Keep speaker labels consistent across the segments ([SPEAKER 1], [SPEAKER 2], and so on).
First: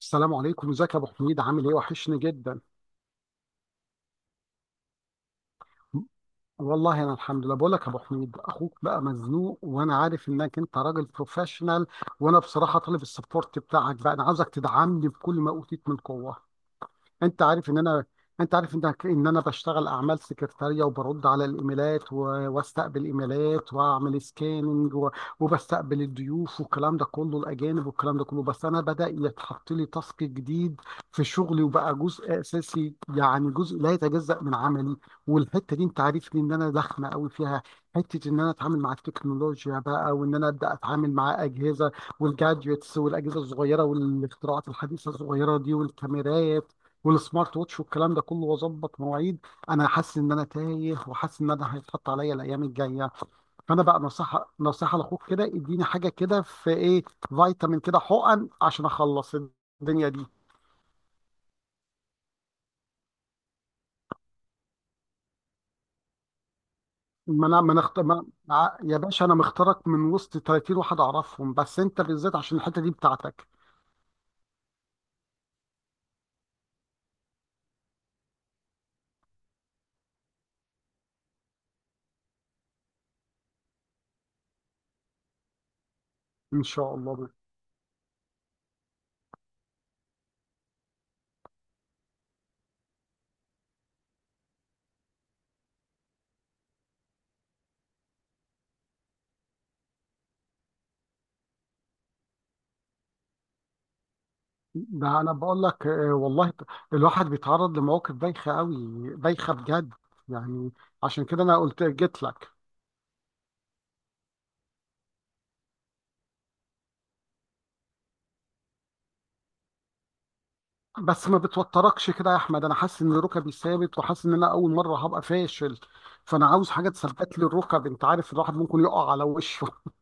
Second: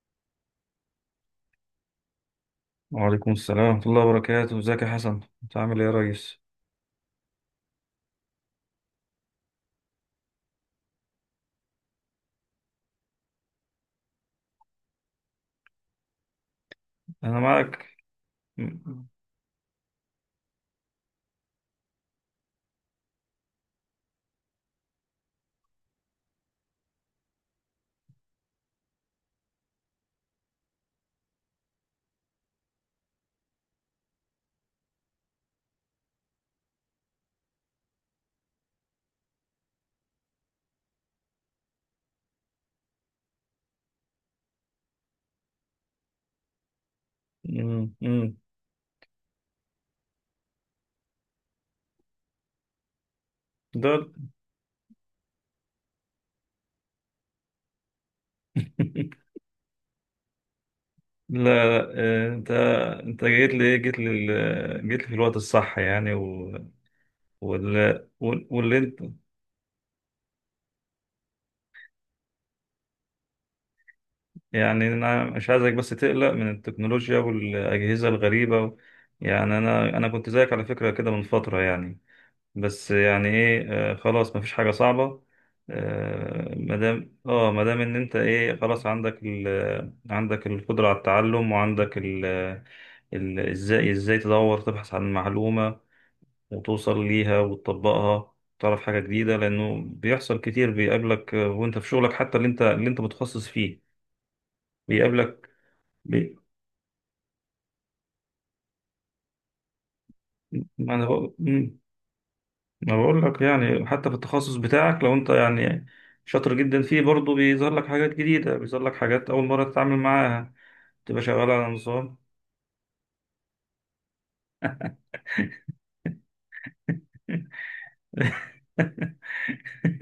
[SPEAKER 1] السلام عليكم. ازيك يا ابو حميد؟ عامل ايه؟ وحشني جدا.
[SPEAKER 2] وعليكم السلام ورحمة الله وبركاته. ازيك يا حسن، انت عامل ايه يا ريس؟
[SPEAKER 1] والله انا الحمد لله. بقول لك يا ابو حميد، اخوك بقى مزنوق، وانا عارف انك انت راجل بروفيشنال، وانا بصراحه طالب السبورت بتاعك. بقى انا عاوزك تدعمني بكل ما اوتيت من قوه.
[SPEAKER 2] انا
[SPEAKER 1] انت عارف ان
[SPEAKER 2] معك.
[SPEAKER 1] انا انت عارف ان
[SPEAKER 2] امم
[SPEAKER 1] ان انا بشتغل اعمال سكرتاريه، وبرد على الايميلات، واستقبل ايميلات، واعمل سكاننج، وبستقبل الضيوف والكلام ده كله، الاجانب والكلام ده كله. بس انا بدا يتحط لي تاسك جديد في شغلي، وبقى جزء اساسي، يعني جزء لا يتجزأ من عملي. والحته دي انت عارفني ان انا ضخمه قوي فيها، حته ان انا اتعامل مع التكنولوجيا بقى، وان انا ابدا اتعامل مع اجهزه والجادجتس والاجهزه الصغيره والاختراعات الحديثه الصغيره دي، والكاميرات والسمارت ووتش والكلام ده
[SPEAKER 2] امم
[SPEAKER 1] كله، واظبط مواعيد. انا حاسس ان انا تايه، وحاسس ان انا هيتحط عليا الايام الجايه. فانا بقى
[SPEAKER 2] دول.
[SPEAKER 1] نصيحه لاخوك كده اديني حاجه كده، في ايه؟ فيتامين كده، حقن، عشان اخلص الدنيا دي.
[SPEAKER 2] لا لا آه، انت جيت لي في الوقت الصح يعني.
[SPEAKER 1] ما انا ما نخت... ما... ع-
[SPEAKER 2] واللي
[SPEAKER 1] يا
[SPEAKER 2] انت،
[SPEAKER 1] باشا، انا مختارك من وسط 30 واحد اعرفهم، بس انت بالذات عشان الحته دي بتاعتك.
[SPEAKER 2] يعني انا مش عايزك بس تقلق من التكنولوجيا والاجهزة الغريبة. يعني انا كنت زيك على فكرة كده من فترة يعني. بس يعني ايه، آه، خلاص مفيش حاجة صعبة. آه،
[SPEAKER 1] ان شاء الله.
[SPEAKER 2] مادام ان انت ايه، خلاص عندك عندك القدرة على التعلم، وعندك ازاي ازاي تدور تبحث عن معلومة، وتوصل ليها وتطبقها، تعرف حاجة جديدة، لأنه بيحصل كتير بيقابلك، آه، وأنت في شغلك، حتى اللي أنت متخصص فيه
[SPEAKER 1] ده انا
[SPEAKER 2] بيقابلك
[SPEAKER 1] بقول لك آه،
[SPEAKER 2] بي...
[SPEAKER 1] والله الواحد بيتعرض لمواقف بايخه قوي، بايخه بجد يعني.
[SPEAKER 2] ما أنا
[SPEAKER 1] عشان كده انا
[SPEAKER 2] بقول-
[SPEAKER 1] قلت جيت لك.
[SPEAKER 2] ما بقول لك، يعني حتى في التخصص بتاعك، لو انت يعني شاطر جدا فيه، برضه بيظهر لك حاجات جديدة، بيظهر لك حاجات أول مرة تتعامل معاها، تبقى
[SPEAKER 1] بس ما
[SPEAKER 2] شغال على
[SPEAKER 1] بتوتركش
[SPEAKER 2] نظام.
[SPEAKER 1] كده يا احمد، انا حاسس ان ركبي ثابت، وحاسس ان انا اول مره هبقى فاشل، فانا عاوز حاجه تثبت لي الركب. انت عارف، الواحد ممكن يقع على وشه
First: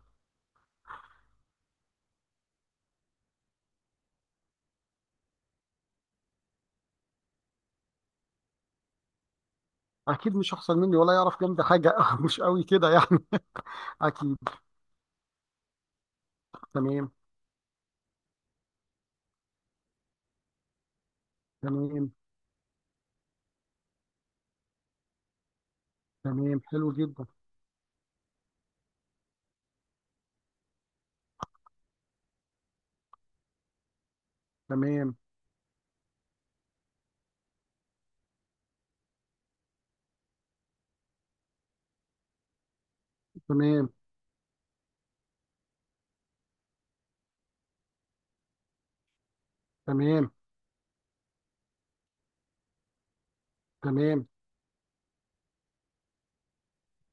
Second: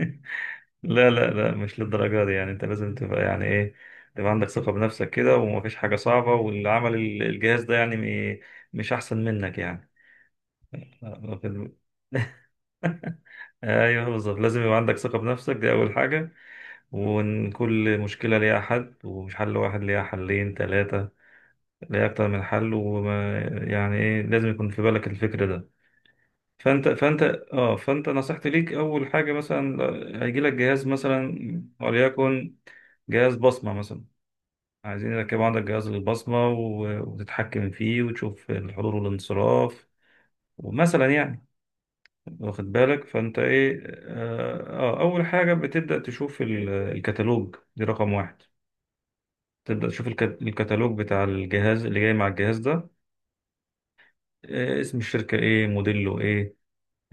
[SPEAKER 2] لا لا لا، مش للدرجة دي، يعني انت لازم تبقى يعني ايه، تبقى عندك ثقة بنفسك كده، ومفيش حاجة صعبة، واللي عمل الجهاز ده يعني م- مش أحسن منك يعني.
[SPEAKER 1] اكيد مش احسن مني
[SPEAKER 2] لا،
[SPEAKER 1] ولا
[SPEAKER 2] لا،
[SPEAKER 1] يعرف جنبي
[SPEAKER 2] في-
[SPEAKER 1] حاجه مش قوي كده يعني.
[SPEAKER 2] ايوه بالظبط،
[SPEAKER 1] اكيد.
[SPEAKER 2] لازم يبقى عندك ثقة بنفسك، دي أول حاجة.
[SPEAKER 1] تمام،
[SPEAKER 2] وإن كل مشكلة ليها حل، ومش حل واحد، ليها حلين ثلاثة، ليه
[SPEAKER 1] تمام،
[SPEAKER 2] أكتر من حل. وما يعني إيه، لازم يكون في بالك الفكر ده.
[SPEAKER 1] تمام.
[SPEAKER 2] فأنت
[SPEAKER 1] حلو
[SPEAKER 2] فأنت
[SPEAKER 1] جدا.
[SPEAKER 2] فأنت نصيحتي ليك، أول حاجة مثلا هيجيلك جهاز، مثلا وليكن جهاز بصمة مثلا، عايزين
[SPEAKER 1] تمام،
[SPEAKER 2] يركبوا عندك جهاز للبصمة وتتحكم فيه وتشوف الحضور والانصراف، ومثلا يعني واخد بالك. فأنت إيه،
[SPEAKER 1] تمام،
[SPEAKER 2] أول حاجة بتبدأ تشوف الكتالوج، دي رقم واحد. تبدأ تشوف
[SPEAKER 1] تمام،
[SPEAKER 2] الكتالوج بتاع الجهاز اللي جاي مع الجهاز ده.
[SPEAKER 1] تمام،
[SPEAKER 2] آه، اسم الشركة ايه، موديله ايه،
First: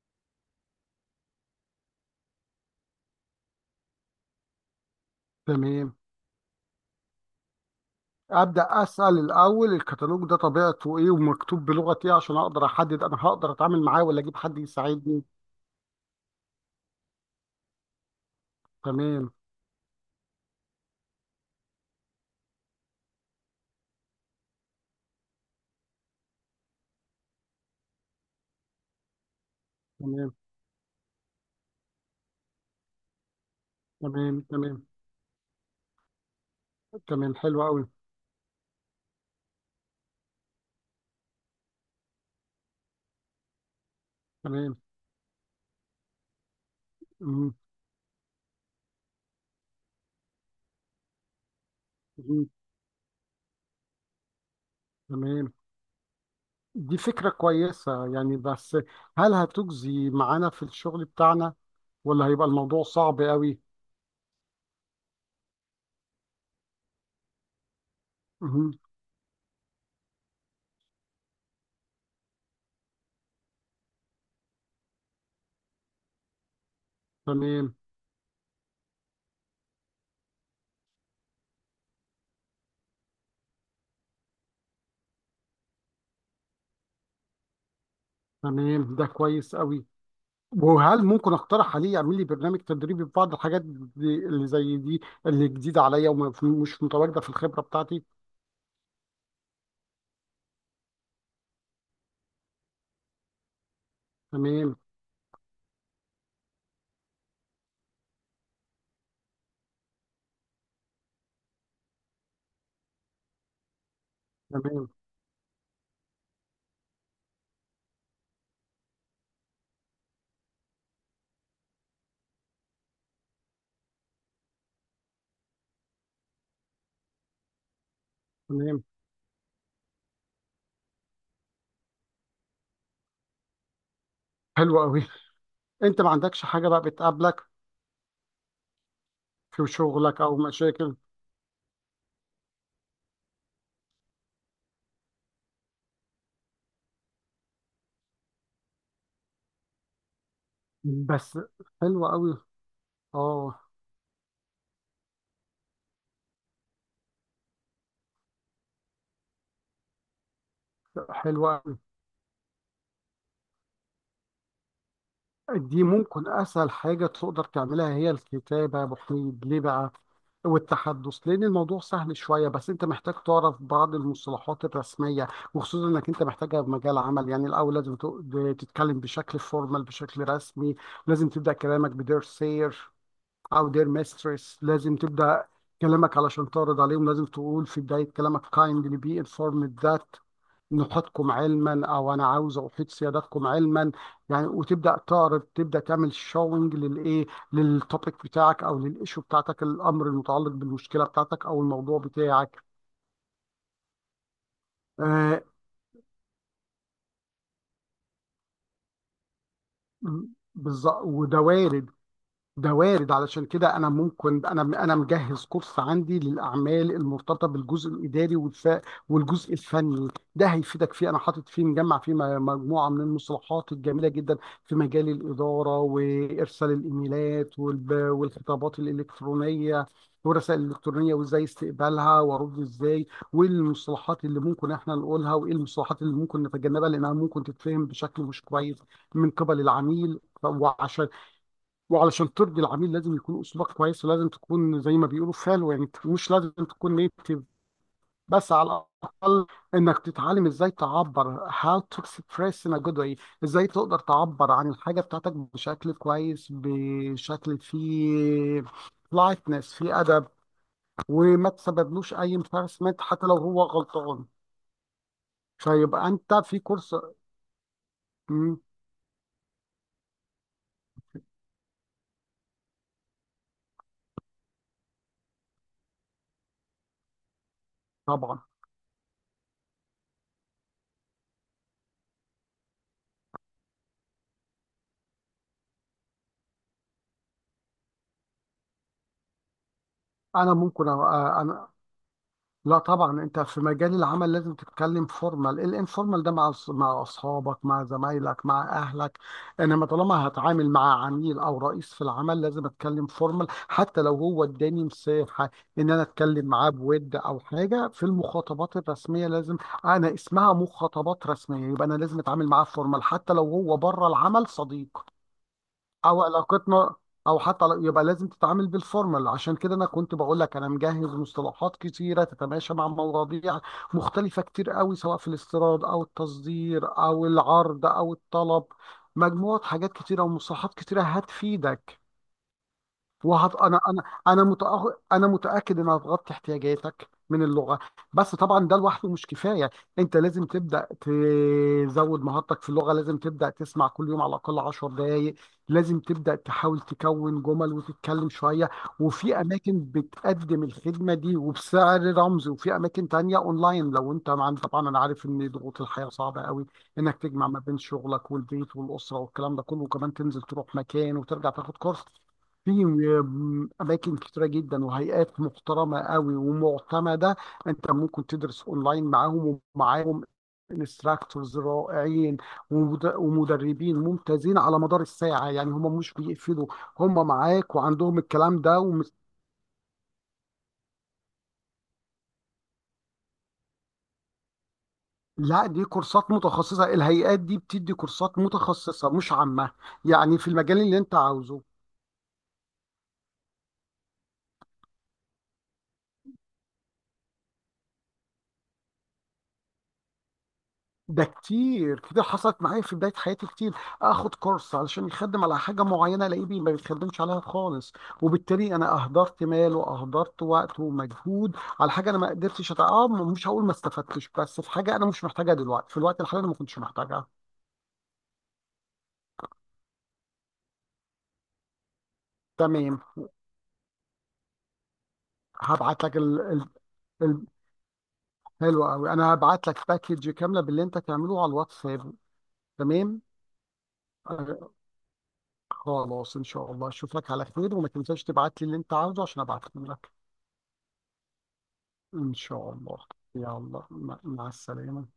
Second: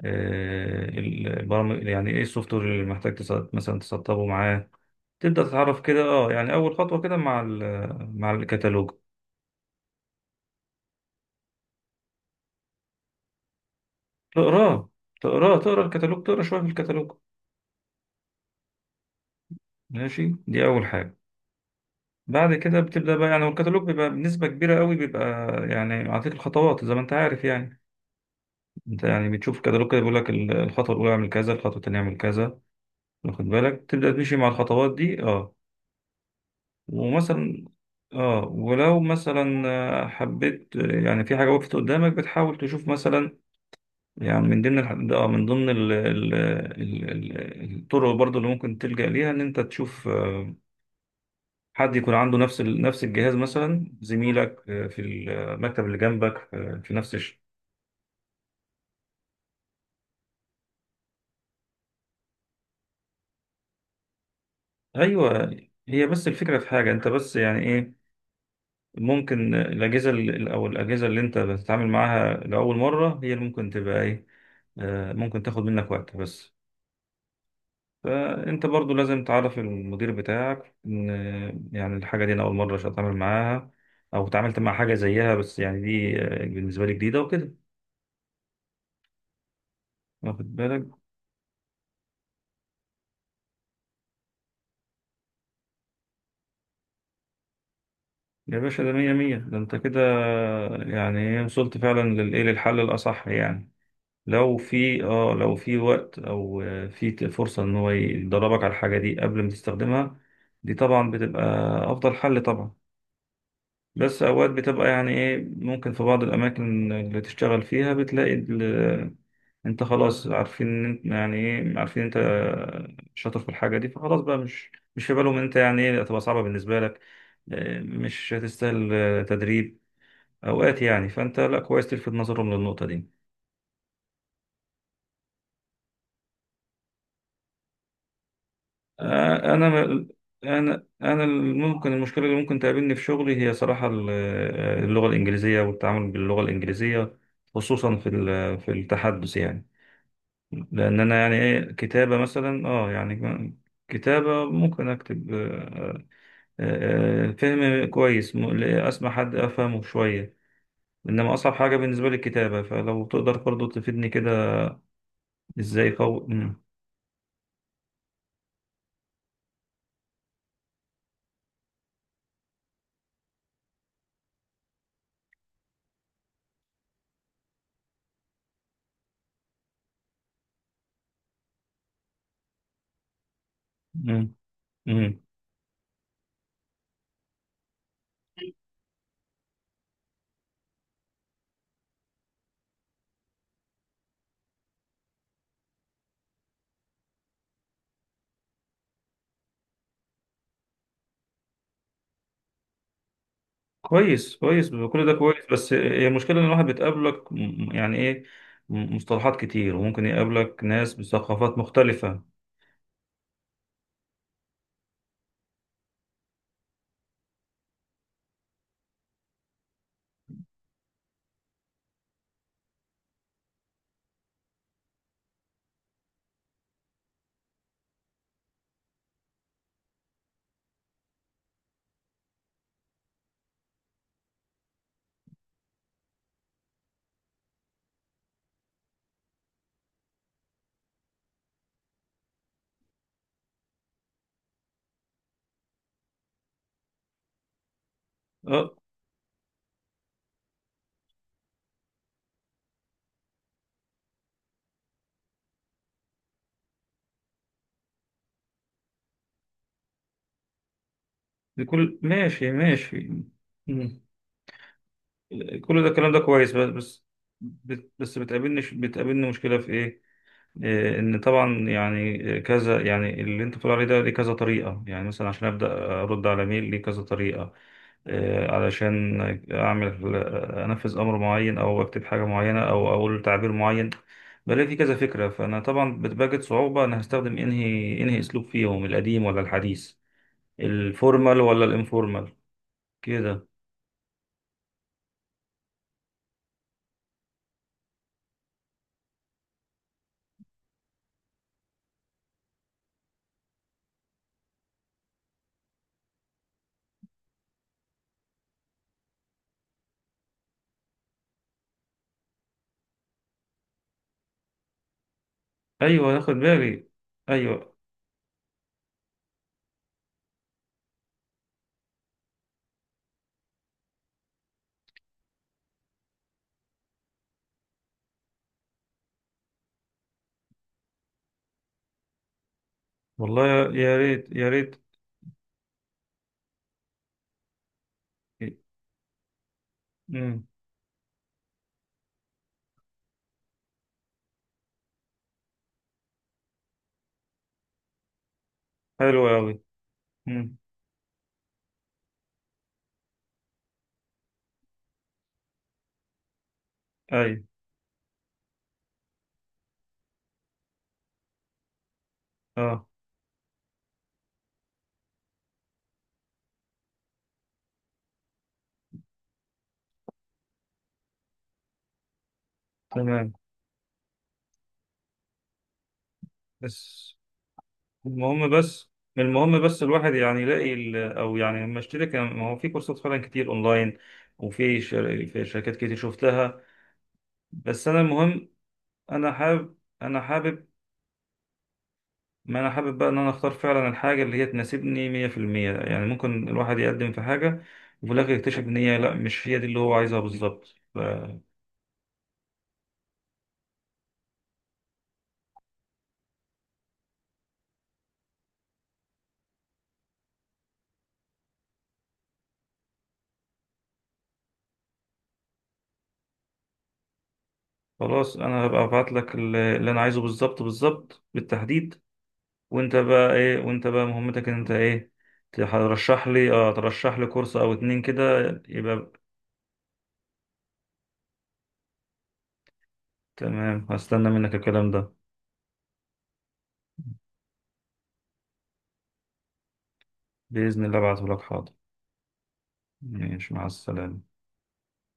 [SPEAKER 2] آه، البرامج يعني ايه، السوفت وير اللي محتاج مثلا تسطبه معاه. تبدأ تتعرف
[SPEAKER 1] تمام.
[SPEAKER 2] كده، اه يعني أول خطوة كده مع مع
[SPEAKER 1] ابدا
[SPEAKER 2] الكتالوج.
[SPEAKER 1] اسال الاول الكتالوج ده طبيعته ايه، ومكتوب بلغه ايه، عشان اقدر احدد انا هقدر اتعامل معاه ولا اجيب حد
[SPEAKER 2] تقراه،
[SPEAKER 1] يساعدني.
[SPEAKER 2] تقرا شوية في الكتالوج،
[SPEAKER 1] تمام،
[SPEAKER 2] ماشي، دي أول حاجة. بعد كده بتبدأ بقى يعني، والكتالوج بيبقى بنسبة كبيرة قوي بيبقى يعني معطيك الخطوات زي ما انت عارف يعني. انت يعني بتشوف الكتالوج كده، بيقول لك
[SPEAKER 1] تمام،
[SPEAKER 2] الخطوة الأولى اعمل كذا، الخطوة التانية اعمل كذا، واخد بالك، تبدأ تمشي
[SPEAKER 1] تمام،
[SPEAKER 2] مع
[SPEAKER 1] تمام،
[SPEAKER 2] الخطوات دي اه.
[SPEAKER 1] تمام. حلو
[SPEAKER 2] ومثلا
[SPEAKER 1] قوي.
[SPEAKER 2] اه، ولو مثلا آه، حبيت آه، يعني في حاجة وقفت قدامك، بتحاول تشوف مثلا يعني، من
[SPEAKER 1] تمام.
[SPEAKER 2] ضمن آه، من ضمن ال ال ال
[SPEAKER 1] مم.
[SPEAKER 2] ال الطرق برضو اللي ممكن تلجأ ليها، ان انت تشوف آه، حد يكون عنده
[SPEAKER 1] مم.
[SPEAKER 2] نفس نفس الجهاز، مثلا زميلك آه، في
[SPEAKER 1] تمام،
[SPEAKER 2] المكتب اللي جنبك، آه، في
[SPEAKER 1] دي
[SPEAKER 2] نفس
[SPEAKER 1] فكرة كويسة يعني. بس هل هتجزي معانا في الشغل بتاعنا، ولا هيبقى الموضوع صعب قوي؟
[SPEAKER 2] ايوه. هي بس الفكرة في حاجة انت، بس يعني ايه،
[SPEAKER 1] مم.
[SPEAKER 2] ممكن الأجهزة او الأجهزة اللي انت بتتعامل معاها لأول مرة، هي اللي ممكن تبقى ايه، آه، ممكن تاخد منك وقت بس.
[SPEAKER 1] تمام.
[SPEAKER 2] فأنت برضو لازم تعرف المدير بتاعك إن يعني الحاجة دي أنا أول مرة أتعامل معاها، أو اتعاملت مع حاجة زيها بس يعني دي بالنسبة لي جديدة وكده،
[SPEAKER 1] تمام، ده كويس قوي.
[SPEAKER 2] واخد بالك.
[SPEAKER 1] وهل ممكن اقترح عليه يعمل لي برنامج تدريبي في بعض الحاجات دي اللي زي دي، اللي جديدة عليا، ومش متواجدة في الخبرة بتاعتي؟
[SPEAKER 2] يا باشا ده مية مية، ده أنت كده يعني إيه، وصلت فعلا للإيه، للحل الأصح يعني. لو
[SPEAKER 1] تمام.
[SPEAKER 2] في اه، لو في وقت أو آه، في فرصة إن هو يدربك على الحاجة دي قبل ما تستخدمها، دي طبعا بتبقى أفضل حل طبعا. بس أوقات
[SPEAKER 1] تمام.
[SPEAKER 2] بتبقى يعني إيه، ممكن في بعض الأماكن اللي تشتغل فيها بتلاقي أنت خلاص عارفين إن أنت يعني إيه، عارفين أنت شاطر في الحاجة دي، فخلاص بقى، مش في بالهم إن أنت يعني إيه هتبقى صعبة بالنسبة لك، آه، مش
[SPEAKER 1] تمام.
[SPEAKER 2] هتستاهل آه، تدريب أوقات يعني، فأنت لا كويس تلفت نظرهم للنقطة دي.
[SPEAKER 1] حلو قوي. انت ما عندكش حاجة بقى بتقابلك
[SPEAKER 2] آه،
[SPEAKER 1] في شغلك، او مشاكل؟
[SPEAKER 2] أنا ممكن المشكلة اللي ممكن تقابلني في شغلي، هي صراحة آه، اللغة الإنجليزية، والتعامل باللغة الإنجليزية، خصوصا في في التحدث يعني. لان انا يعني
[SPEAKER 1] بس.
[SPEAKER 2] ايه،
[SPEAKER 1] حلو
[SPEAKER 2] كتابه
[SPEAKER 1] قوي.
[SPEAKER 2] مثلا اه يعني
[SPEAKER 1] اه.
[SPEAKER 2] كتابه ممكن اكتب، آه، فهم كويس، اسمع حد افهمه شويه، انما
[SPEAKER 1] حلو،
[SPEAKER 2] اصعب حاجه بالنسبه لي الكتابه، فلو تقدر برضه تفيدني كده،
[SPEAKER 1] دي
[SPEAKER 2] ازاي قوي.
[SPEAKER 1] ممكن اسهل حاجه تقدر تعملها هي الكتابه يا ابو حميد. ليه بقى؟ والتحدث لان الموضوع سهل شويه، بس انت محتاج تعرف بعض المصطلحات الرسميه، وخصوصا انك انت محتاجها في مجال عمل. يعني الاول لازم تتكلم بشكل فورمال، بشكل رسمي. لازم تبدا كلامك بدير سير او دير
[SPEAKER 2] مم.
[SPEAKER 1] ميسترس. لازم
[SPEAKER 2] مم.
[SPEAKER 1] تبدا كلامك علشان تعرض عليهم، لازم تقول في بدايه كلامك kindly be informed that، نحيطكم علما، او انا عاوز احيط سيادتكم علما، يعني. وتبدا تعرض، تبدا تعمل شوينج للايه، للتوبيك بتاعك او للايشو بتاعتك، الامر المتعلق بالمشكله بتاعتك او الموضوع بتاعك.
[SPEAKER 2] كويس كويس، كل ده
[SPEAKER 1] آه
[SPEAKER 2] كويس، بس هي المشكله ان الواحد بتقابلك يعني ايه، مصطلحات كتير، وممكن يقابلك ناس
[SPEAKER 1] بالظبط، وده
[SPEAKER 2] بثقافات
[SPEAKER 1] وارد،
[SPEAKER 2] مختلفه
[SPEAKER 1] ده وارد. علشان كده انا ممكن، انا مجهز كورس عندي للاعمال المرتبطه بالجزء الاداري والجزء الفني. ده هيفيدك فيه. انا حاطط فيه، مجمع فيه مجموعه من المصطلحات الجميله جدا في مجال الاداره، وارسال الايميلات والخطابات الالكترونيه والرسائل الالكترونيه، وازاي استقبالها، وارد ازاي، والمصطلحات اللي ممكن احنا نقولها، وايه المصطلحات اللي ممكن نتجنبها لانها ممكن تتفهم بشكل مش كويس من قبل العميل. وعلشان ترضي العميل، لازم يكون اسلوبك كويس، ولازم تكون زي ما بيقولوا فالو يعني، مش لازم تكون نيتيف، بس
[SPEAKER 2] اه.
[SPEAKER 1] على الاقل انك تتعلم ازاي تعبر، how to express in a good way، ازاي تقدر تعبر عن الحاجه بتاعتك بشكل كويس، بشكل فيه لايتنس، فيه ادب، وما
[SPEAKER 2] بكل
[SPEAKER 1] تسببلوش اي
[SPEAKER 2] ماشي
[SPEAKER 1] embarrassment
[SPEAKER 2] ماشي.
[SPEAKER 1] حتى لو هو
[SPEAKER 2] مم.
[SPEAKER 1] غلطان.
[SPEAKER 2] كل ده
[SPEAKER 1] فيبقى
[SPEAKER 2] الكلام ده
[SPEAKER 1] انت
[SPEAKER 2] كويس،
[SPEAKER 1] في
[SPEAKER 2] بس
[SPEAKER 1] كورس.
[SPEAKER 2] بس
[SPEAKER 1] مم،
[SPEAKER 2] بتقابلني بتقابلني مشكلة في إيه؟ إيه، إن طبعا يعني كذا، يعني اللي أنت بتقول عليه ده ليه كذا طريقة. يعني مثلا عشان أبدأ أرد على ميل ليه كذا طريقة،
[SPEAKER 1] طبعا.
[SPEAKER 2] إيه، علشان أعمل آه، أنفذ أمر معين، أو أكتب حاجة معينة، أو أقول تعبير معين، بلاقي في كذا فكرة، فأنا طبعا بتواجد صعوبة أنا هستخدم أنهي أسلوب فيهم، القديم ولا الحديث،
[SPEAKER 1] انا ممكن
[SPEAKER 2] الفورمال ولا الانفورمال
[SPEAKER 1] لا، طبعا انت
[SPEAKER 2] كده.
[SPEAKER 1] في مجال العمل لازم تتكلم فورمال. الانفورمال ده مع مع اصحابك، مع زمايلك، مع اهلك، انما طالما هتعامل مع عميل او رئيس في العمل لازم اتكلم فورمال، حتى لو هو اداني مساحه ان انا اتكلم معاه بود او حاجه. في المخاطبات الرسميه، لازم، انا اسمها مخاطبات رسميه، يبقى انا لازم اتعامل معاه فورمال، حتى لو هو بره العمل صديق
[SPEAKER 2] أيوه
[SPEAKER 1] او
[SPEAKER 2] هاخد بالي.
[SPEAKER 1] علاقتنا، او
[SPEAKER 2] ايوه،
[SPEAKER 1] يبقى لازم تتعامل بالفورمال. عشان كده انا كنت بقول لك انا مجهز مصطلحات كتيره تتماشى مع مواضيع مختلفه كتير قوي، سواء في الاستيراد او التصدير او العرض او الطلب. مجموعه حاجات كتيره ومصطلحات كتيره هتفيدك.
[SPEAKER 2] والله
[SPEAKER 1] وهت...
[SPEAKER 2] يا
[SPEAKER 1] انا
[SPEAKER 2] يا
[SPEAKER 1] انا
[SPEAKER 2] ريت
[SPEAKER 1] انا
[SPEAKER 2] يا ريت.
[SPEAKER 1] متأخ... انا متاكد انها هتغطي احتياجاتك من اللغه. بس طبعا ده لوحده مش كفايه، انت لازم
[SPEAKER 2] امم.
[SPEAKER 1] تبدا تزود مهارتك في اللغه. لازم تبدا تسمع كل يوم على الاقل 10 دقائق. لازم تبدا تحاول تكون جمل وتتكلم شويه.
[SPEAKER 2] حلو
[SPEAKER 1] وفي
[SPEAKER 2] قوي.
[SPEAKER 1] اماكن
[SPEAKER 2] امم.
[SPEAKER 1] بتقدم الخدمه دي وبسعر رمزي، وفي اماكن تانية اونلاين، لو انت مع، طبعا انا عارف ان ضغوط الحياه صعبه قوي، انك
[SPEAKER 2] اي.
[SPEAKER 1] تجمع ما بين شغلك والبيت والاسره والكلام ده كله، وكمان تنزل تروح مكان وترجع تاخد كورس. في
[SPEAKER 2] اه.
[SPEAKER 1] اماكن كتيره جدا وهيئات محترمه قوي ومعتمده، انت ممكن تدرس اونلاين معاهم. ومعاهم انستراكتورز رائعين،
[SPEAKER 2] تمام.
[SPEAKER 1] ومدربين ممتازين على مدار الساعه، يعني هم مش بيقفلوا،
[SPEAKER 2] بس
[SPEAKER 1] هم معاك، وعندهم
[SPEAKER 2] المهم
[SPEAKER 1] الكلام ده
[SPEAKER 2] بس المهم بس الواحد يعني يلاقي او يعني لما اشتري ما هو في كورسات فعلا كتير اونلاين، وفي في
[SPEAKER 1] لا،
[SPEAKER 2] شركات
[SPEAKER 1] دي
[SPEAKER 2] كتير
[SPEAKER 1] كورسات
[SPEAKER 2] شفتها،
[SPEAKER 1] متخصصه، الهيئات دي
[SPEAKER 2] بس
[SPEAKER 1] بتدي
[SPEAKER 2] انا
[SPEAKER 1] كورسات
[SPEAKER 2] المهم،
[SPEAKER 1] متخصصه
[SPEAKER 2] انا
[SPEAKER 1] مش عامه،
[SPEAKER 2] حابب انا
[SPEAKER 1] يعني في
[SPEAKER 2] حابب،
[SPEAKER 1] المجال اللي انت عاوزه.
[SPEAKER 2] ما انا حابب بقى ان انا اختار فعلا الحاجه اللي هي تناسبني 100% يعني. ممكن الواحد يقدم في حاجه وفي الاخر يكتشف ان هي لا، مش هي دي اللي هو عايزها بالظبط.
[SPEAKER 1] ده كتير، كتير حصلت معايا في بداية حياتي، كتير اخد كورس علشان يخدم على حاجة معينة، الاقيه ما بيخدمش عليها خالص، وبالتالي انا اهدرت مال، واهدرت وقت ومجهود على حاجة انا ما قدرتش مش هقول ما استفدتش، بس في حاجة انا مش محتاجها دلوقتي، في الوقت الحالي انا ما كنتش محتاجها.
[SPEAKER 2] خلاص انا هبقى ابعت لك اللي انا عايزه بالظبط، بالظبط بالتحديد. وانت
[SPEAKER 1] تمام،
[SPEAKER 2] بقى ايه، وانت بقى مهمتك ان انت ايه،
[SPEAKER 1] هبعت لك
[SPEAKER 2] ترشح لي اه، ترشح لي
[SPEAKER 1] ال...
[SPEAKER 2] كورس او اتنين كده،
[SPEAKER 1] حلو
[SPEAKER 2] يبقى
[SPEAKER 1] قوي، انا هبعت لك باكج كاملة باللي انت تعمله على الواتساب. تمام،
[SPEAKER 2] تمام. هستنى منك
[SPEAKER 1] آه،
[SPEAKER 2] الكلام ده.
[SPEAKER 1] خلاص ان شاء الله اشوفك على خير، وما تنساش تبعت لي اللي انت عاوزه عشان ابعته لك.
[SPEAKER 2] بإذن الله ابعته لك، حاضر.
[SPEAKER 1] إن شاء الله.
[SPEAKER 2] ماشي، مع
[SPEAKER 1] يلا،
[SPEAKER 2] السلامة.
[SPEAKER 1] مع السلامة.